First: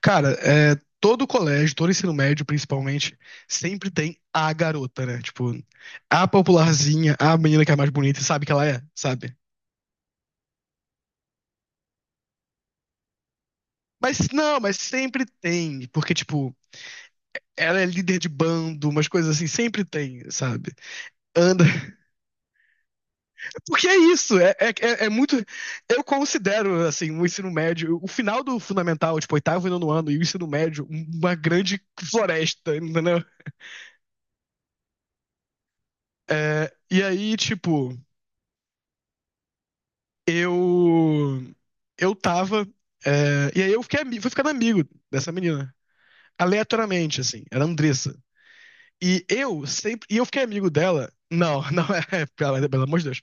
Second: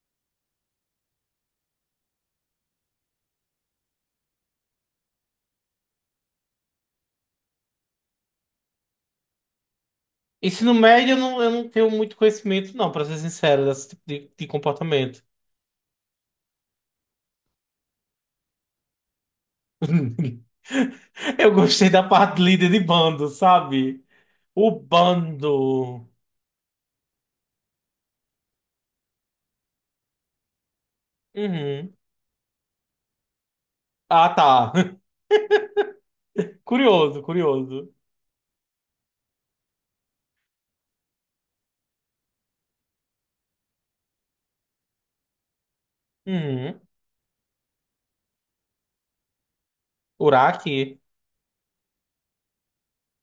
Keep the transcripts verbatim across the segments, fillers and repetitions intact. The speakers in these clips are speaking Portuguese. Cara, é, todo colégio, todo ensino médio, principalmente, sempre tem a garota, né? Tipo, a popularzinha, a menina que é mais bonita, e sabe que ela é, sabe? Ensino médio, eu não, eu não tenho muito conhecimento, não, pra ser sincero, desse tipo Mas de, de não, mas sempre comportamento. tem, porque, tipo, ela é líder de bando, umas coisas assim, sempre tem, sabe? Eu Anda. gostei da parte de líder de bando, Porque é sabe? isso, é, é, O é é muito. Eu bando. considero, assim, o ensino médio, o final do fundamental, tipo, oitavo e nono ano, e o ensino médio, uma grande Uhum. floresta, entendeu? Ah, tá. É, e Curioso, aí, tipo. curioso. Eu. Eu tava. é, e aí eu fiquei, ami- fui ficando amigo dessa menina. Uhum. Aleatoriamente, assim. Era a Andressa. E eu sempre. E eu fiquei amigo Uraki. dela. Não, não é. Pelo, pelo amor de Deus.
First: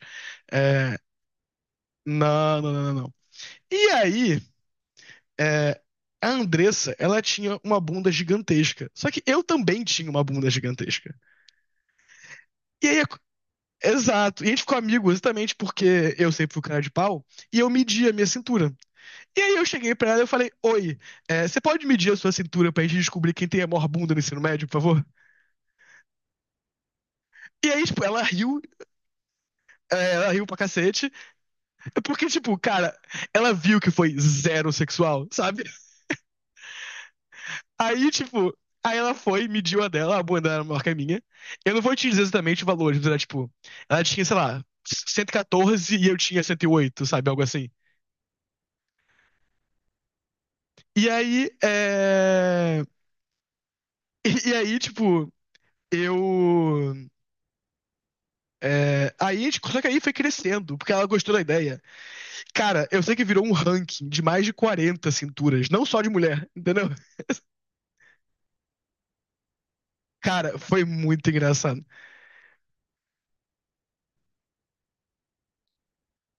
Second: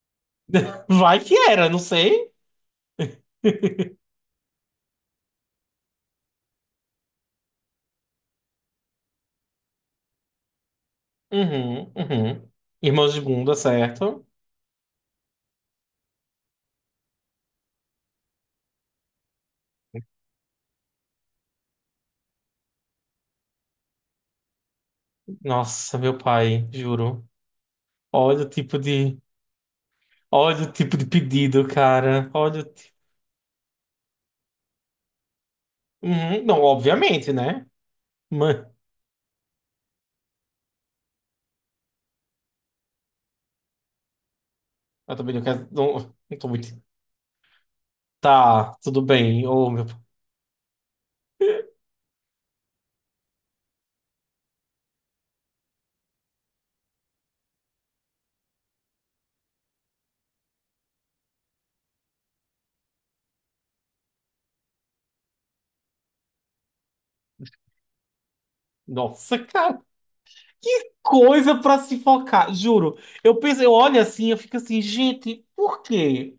É, Vai que era, não sei. não, não, não, não, não. E aí. é, a Andressa, ela tinha uma bunda gigantesca. Só que eu também tinha uma bunda gigantesca. Uhum, uhum. E aí. Irmãos de bunda, certo? Exato. E a gente ficou amigo exatamente porque eu sempre fui o cara de pau. E eu media a minha cintura. E aí eu cheguei pra ela e eu falei, oi, é, você pode medir a sua cintura pra gente descobrir quem tem a maior bunda no ensino médio, por favor? Nossa, meu pai, juro. E aí, tipo, ela Olha o riu, tipo de. é, ela riu pra Olha o tipo de cacete, pedido, porque, cara. tipo, Olha o tipo. cara, ela viu que foi zero sexual, sabe? Uhum. Não, obviamente, né? Aí, tipo, aí ela foi, mediu a dela, a bunda era maior que a minha. Eu não vou te dizer exatamente o valor, mas era, tipo, ela tinha, sei lá, Eu cento e também não quero. quatorze e Não, eu não tinha tô cento e muito. oito sabe? Algo assim. Tá, tudo bem. Oh, meu... E aí, é... E, e aí, tipo, eu... É, aí, a gente- só que aí foi crescendo, porque ela gostou da ideia. Cara, eu sei que virou um ranking de mais de quarenta cinturas, não só de mulher, entendeu? Nossa, cara, Cara, foi que muito coisa pra engraçado. se focar, juro. Eu penso, eu olho assim, eu fico assim, gente, por quê?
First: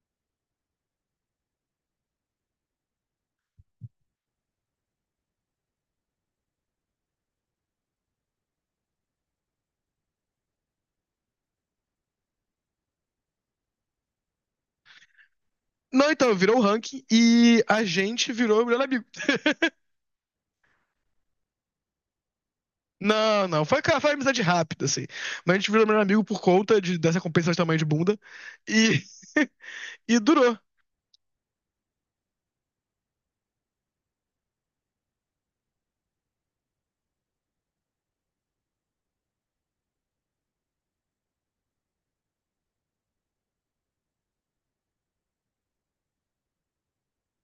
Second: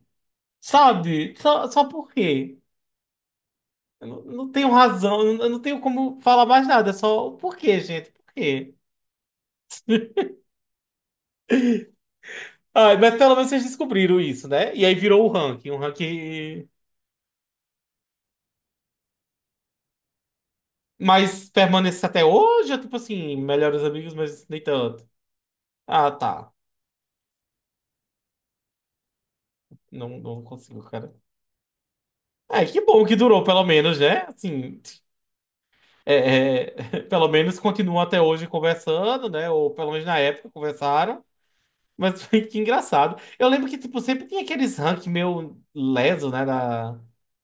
Sabe? Só, só por quê? Eu não, não tenho razão, eu não eu não tenho como falar mais nada, é só por quê, gente? Por quê? Ai, mas pelo menos vocês descobriram isso, né? E aí virou o ranking, um Não, então, virou um ranking. ranking e a gente virou melhor amigo. Mas permanece até hoje, ou tipo assim, Não, não, foi, melhores cara, foi amigos, amizade mas nem rápida, assim. tanto. Mas a gente virou melhor Ah, amigo por tá. conta de- dessa compensação de tamanho de bunda e, Não, e não durou. consigo, cara. Ah, que bom que durou, pelo menos, né? Assim, é, é, pelo menos continuam até hoje conversando, né? Ou pelo menos na época conversaram. Mas que engraçado. Eu lembro que, tipo, sempre tinha aqueles ranking meio leso, né? Da,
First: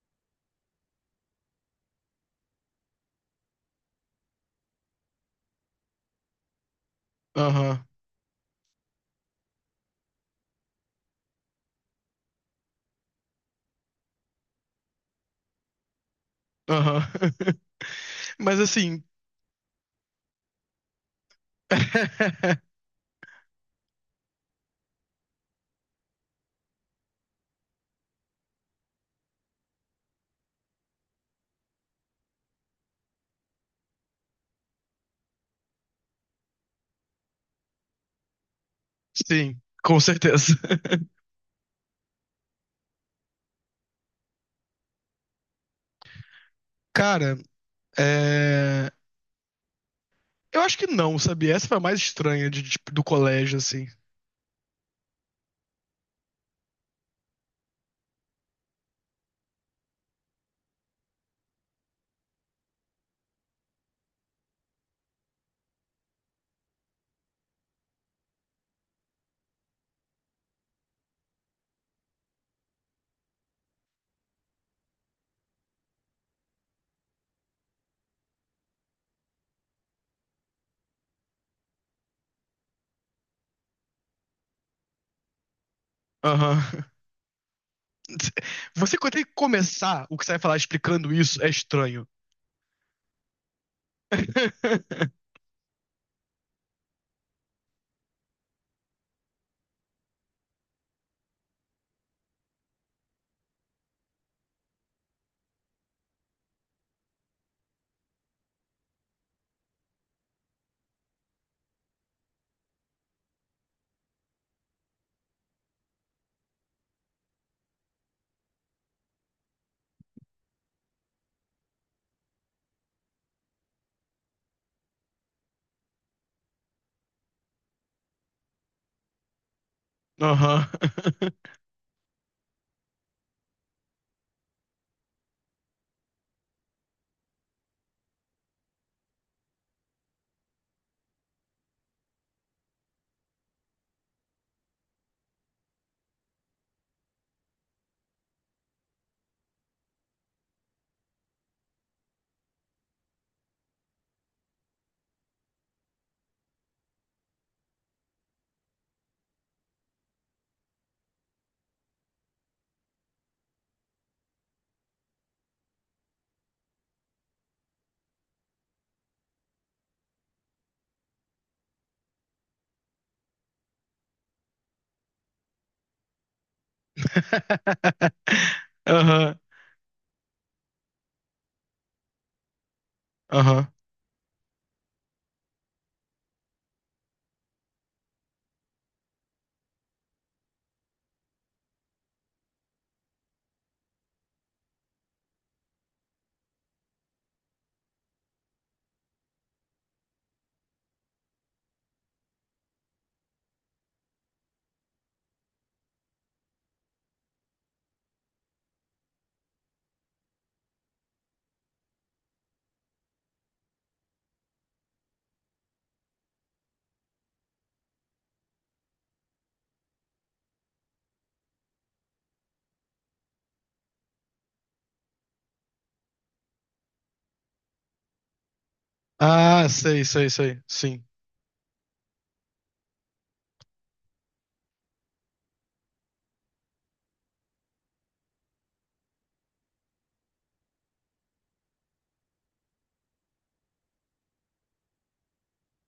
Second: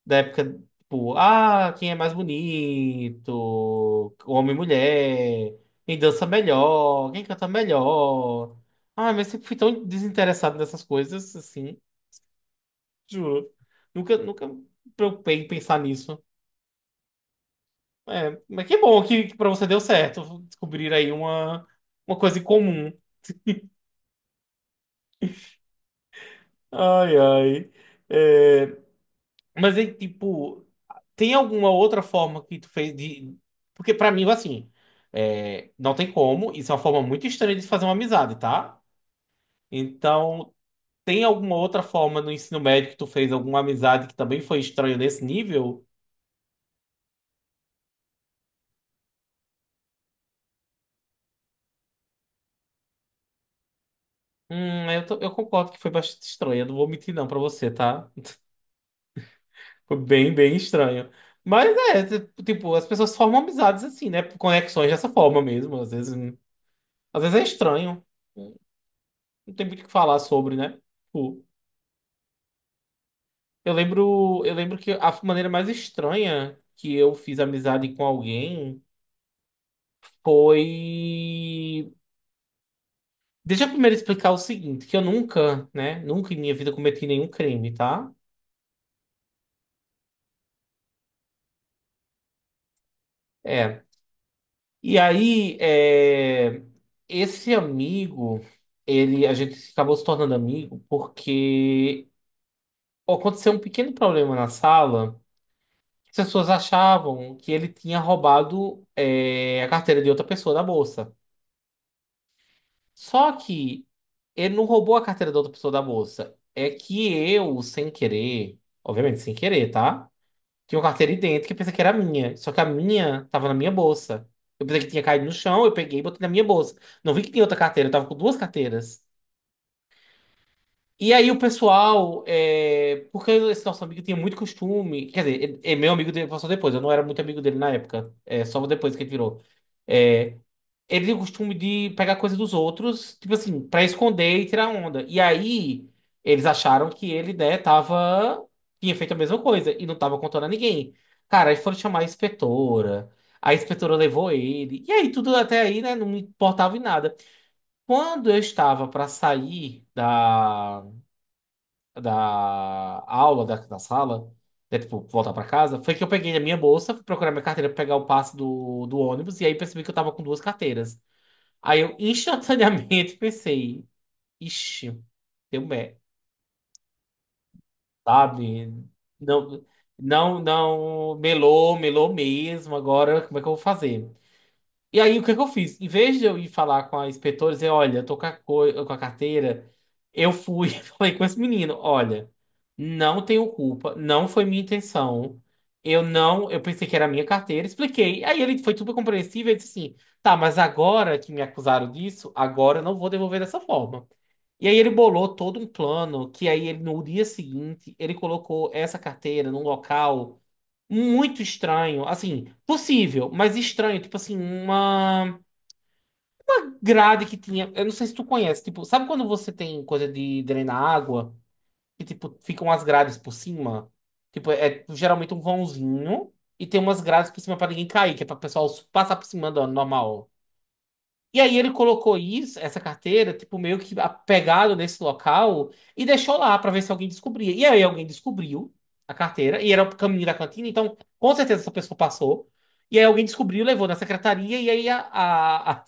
da época, tipo, ah, quem é mais bonito? Homem e mulher. Quem dança melhor? Quem canta Aham, melhor? Ah, mas eu sempre fui tão desinteressado nessas coisas, assim, juro. Nunca, nunca me preocupei em pensar nisso. aham. É, Mas mas que assim, bom que, que para você deu certo descobrir aí uma, uma coisa em comum. Ai, ai. É, mas aí, tipo, tem alguma outra forma que tu fez de. Porque pra mim, assim, é, não tem como. Isso é uma forma muito estranha de se fazer uma amizade, tá? sim, com certeza. Então, tem alguma outra forma no ensino médio que tu fez alguma amizade que também foi estranha nesse nível? Cara, é. Eu acho que não, sabia? Essa foi a mais estranha de, de- do colégio, assim. Hum, eu, tô- eu concordo que foi bastante estranha. Não vou mentir, não, pra você, tá? Foi bem, bem estranho. Mas é, t- tipo, as pessoas formam amizades assim, né? Por conexões dessa forma mesmo. Às vezes, hum, às vezes é estranho. hum, Não tem muito o que falar sobre, né? Tipo, eu lembro, eu lembro que a maneira mais estranha que eu fiz amizade com alguém foi. Deixa eu primeiro explicar o seguinte, que eu nunca, né? Nunca em minha vida Aham. cometi nenhum crime, tá? Você quando tem que começar o que você vai falar explicando isso é estranho. É, E aí, é, esse amigo, ele, a gente acabou se tornando amigo porque aconteceu um pequeno problema na sala. As pessoas achavam que ele tinha roubado, é, a carteira de outra pessoa da bolsa. Só que ele não roubou a carteira da outra pessoa da bolsa. É que eu, sem querer, obviamente sem querer, tá? Tinha uma carteira idêntica que eu pensei que era minha. Só que a minha tava na minha bolsa. Eu pensei que tinha caído no chão, eu peguei e botei na minha bolsa. Não vi que tinha outra carteira, eu tava com duas carteiras. Aham. E aí o pessoal, é, porque esse nosso amigo tinha muito costume, quer dizer, ele- é meu amigo dele passou depois, eu não era muito amigo dele na época, é só depois que ele virou. É, ele tinha o costume de pegar coisa dos outros, tipo assim, pra esconder e tirar onda. E aí eles acharam que ele, né, tava, tinha feito a mesma coisa e não tava contando a ninguém. Cara, aí foram chamar a inspetora, a inspetora levou ele, e aí tudo até aí, né, não me importava em nada. Quando eu estava pra sair da da aula, da, da sala, né, tipo, voltar pra casa, foi que eu peguei a minha bolsa, fui procurar minha carteira pra pegar o passe do, do ônibus, e aí percebi que eu tava com duas carteiras. Aí eu instantaneamente pensei, ixi, deu merda, sabe? Aham. Não, não, não, melou, melou mesmo, agora como é que eu vou Aham. fazer? E aí, o que é que eu fiz? Em vez de eu ir falar com a inspetora e dizer, olha, eu tô com a, co- com a carteira, eu fui e falei com esse menino, olha, não tenho culpa, não foi minha intenção, eu não, eu pensei que era a minha carteira, expliquei. Aí ele foi super compreensível e disse assim, tá, mas agora que me acusaram disso, agora eu não vou devolver dessa forma. E aí ele bolou todo um plano que aí ele no dia seguinte ele colocou essa carteira num local muito estranho, assim, possível, mas estranho, tipo assim, uma grade que tinha, eu não sei se tu conhece, tipo, sabe quando você tem coisa de drenar água, que tipo, ficam as grades por cima? Tipo, é geralmente um vãozinho e tem umas grades por cima pra ninguém cair, que é pra o pessoal passar por cima Ah, do sei, sei, normal. sei. Sim. E aí ele colocou isso, essa carteira, tipo, meio que pegado nesse local e deixou lá pra ver se alguém descobria. E aí alguém descobriu a carteira, e era o caminho da cantina, então com certeza essa pessoa passou. E aí alguém descobriu, levou na secretaria, e aí a, a, a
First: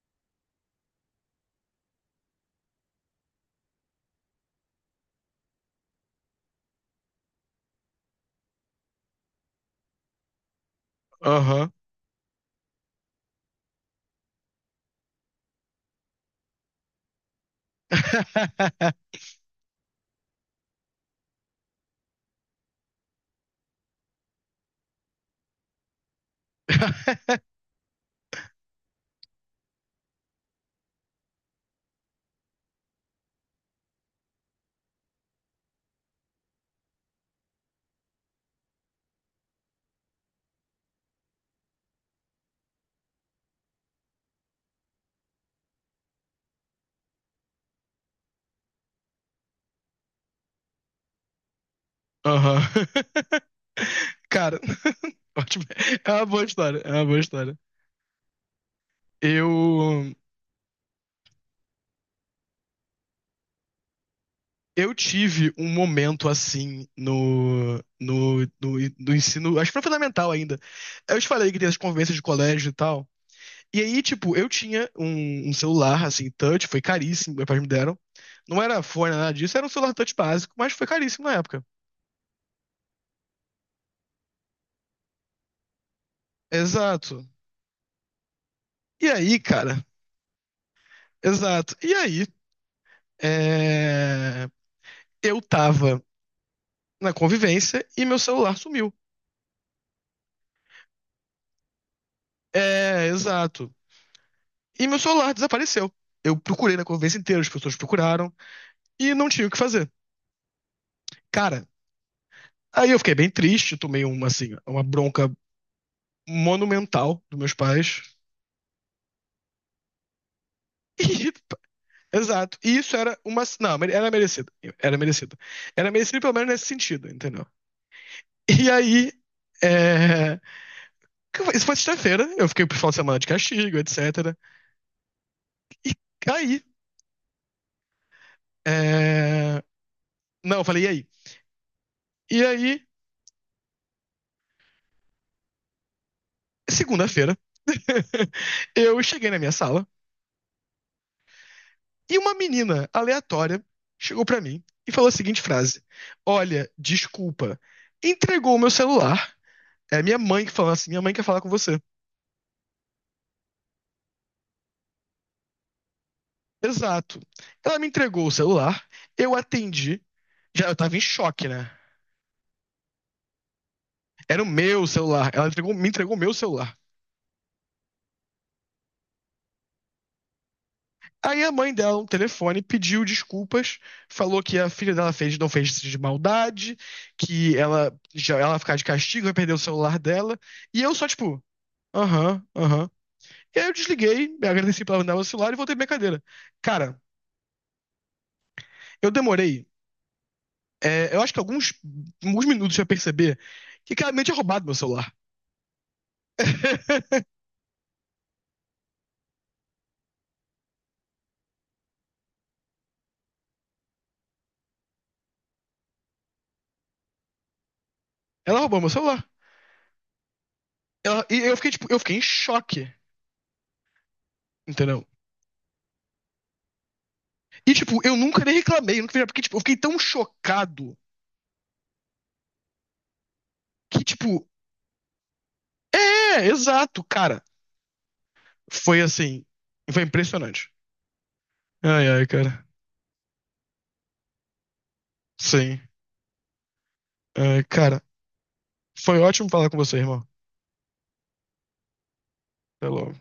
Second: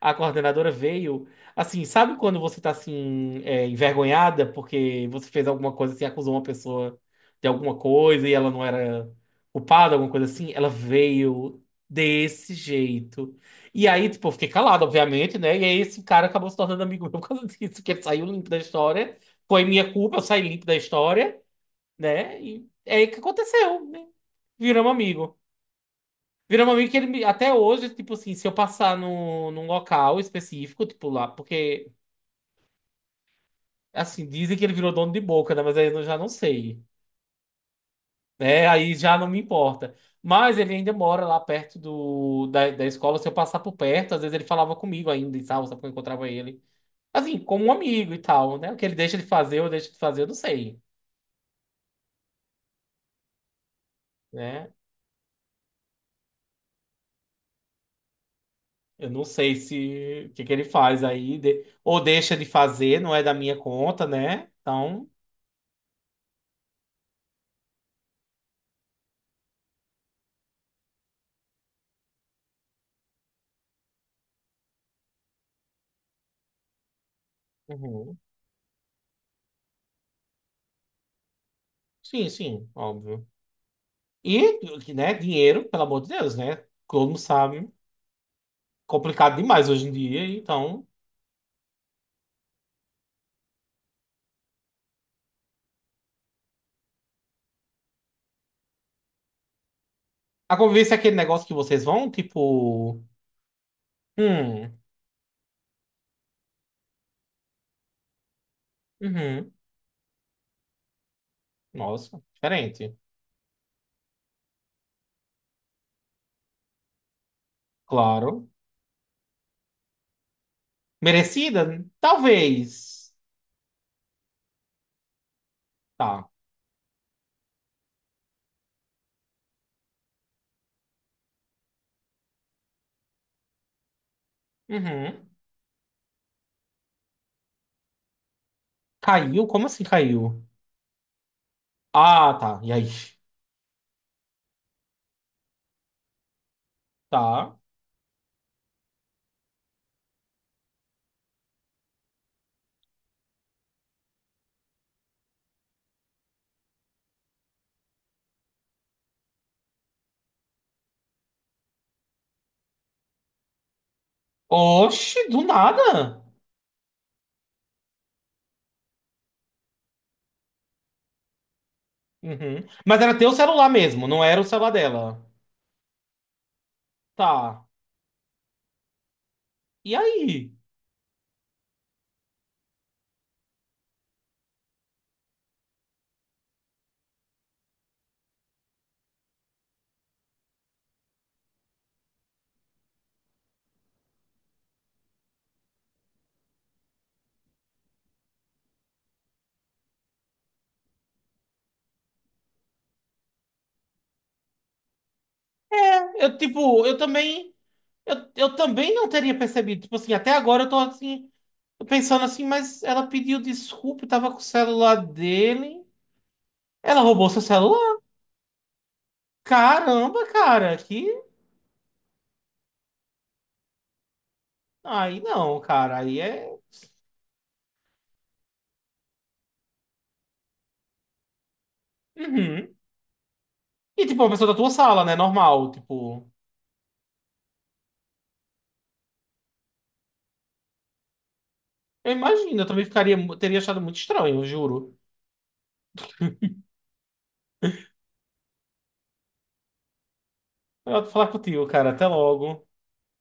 a coordenadora veio. Assim, sabe quando você tá assim, é, envergonhada porque você fez alguma coisa assim, acusou uma pessoa de alguma coisa e ela não era culpada, alguma coisa assim? Ela veio Aham. desse jeito. E aí, tipo, eu fiquei calado, obviamente, né? E aí esse cara acabou se tornando amigo meu por causa disso, porque ele saiu limpo da história. Foi minha culpa, eu saí limpo da história, né? E é aí que aconteceu, né? Viramos amigo. Virou um amigo que ele me- até hoje, tipo assim, se eu passar no, num local específico, tipo lá, porque assim, dizem que ele virou dono de boca, né? Mas aí eu já não sei. Né? Aí já não me importa. Mas ele ainda mora lá perto do, da, da escola. Se eu passar por perto, às vezes ele falava comigo ainda e tal, sabe? Quando eu encontrava ele. Assim, como um amigo e tal, né? O que ele deixa de fazer, eu deixo de fazer, eu não sei, Aham. Cara, né? ótimo. É uma boa história. É uma boa história. Eu não sei Eu. se o que que ele faz aí, de- ou deixa de fazer, não é da minha conta, né? Eu Então. tive um momento assim no, no, no, no ensino, acho que foi fundamental ainda. Eu te falei que tem as convivências de colégio e tal. E aí, tipo, eu tinha um, um celular, assim, touch, foi caríssimo, meus pais me deram. Uhum. Não era fone, nada disso, era um celular touch básico, mas foi caríssimo na época. Sim, sim, óbvio. E, que, né, dinheiro, pelo amor de Deus, né? Todo mundo Exato. sabe. E Complicado aí, demais cara, hoje em dia, então. exato. E aí, é, eu tava na convivência e meu celular sumiu. A convivência é aquele negócio que vocês vão, tipo. É, exato. Hum, E meu celular desapareceu. Eu procurei na convivência inteira, as pessoas procuraram e não tinha o uhum, que fazer. Cara, nossa, aí diferente. eu fiquei bem triste, tomei uma assim, uma bronca monumental dos meus pais. Claro. E, Merecida? exato. E isso Talvez. era uma, não, era merecido. Era merecido. Era merecido Tá. pelo menos nesse sentido, entendeu? E aí é, isso foi sexta-feira, eu fiquei pro final de semana de castigo, etcétera. Uhum. E aí, Caiu? é, Como assim caiu? não, eu falei e aí. Ah, E tá. E aí, aí? segunda-feira, Tá. eu cheguei na minha sala e uma menina aleatória chegou pra mim e falou a seguinte frase: Olha, desculpa, entregou o meu celular. É minha mãe que falou assim: Minha mãe quer falar com você. Oxe, do nada. Exato. Ela me entregou o celular, eu atendi. Já eu tava em choque, né? Uhum. Mas era teu celular mesmo, não era Era o o celular meu dela. celular. Ela entregou- me entregou o meu celular. Tá. E aí? Aí a mãe dela, no telefone, pediu desculpas, falou que a filha dela fez, não fez isso de maldade, que ela já ela vai ficar de castigo, vai perder o celular dela. E eu só, tipo, aham, aham. E aí eu desliguei, me agradeci pela janela do celular e voltei pra minha cadeira. Cara, eu demorei, é, eu acho que alguns, alguns minutos pra perceber que claramente tinha roubado meu celular. Eu, tipo, eu também. Eu, eu também não teria percebido. Tipo assim, até agora eu tô assim, pensando assim, mas ela pediu desculpa, eu tava com o celular dele. Ela roubou seu celular? Ela roubou meu celular. Caramba, cara, que. Ela- e eu fiquei, tipo, eu fiquei em choque, entendeu? Aí não, cara, aí é. E, tipo, eu nunca nem reclamei, eu nunca fiz, nada, porque, tipo, eu fiquei tão chocado Uhum. que, E tipo, é uma tipo, pessoa da tua sala, né? Normal, tipo. é, exato, cara. Foi assim, foi impressionante. Ai, Eu ai, imagino, cara. eu também ficaria, teria achado muito estranho, eu juro. Sim. Ai, cara, foi ótimo falar com você, irmão. Eu vou falar contigo, cara. Até logo. Até logo.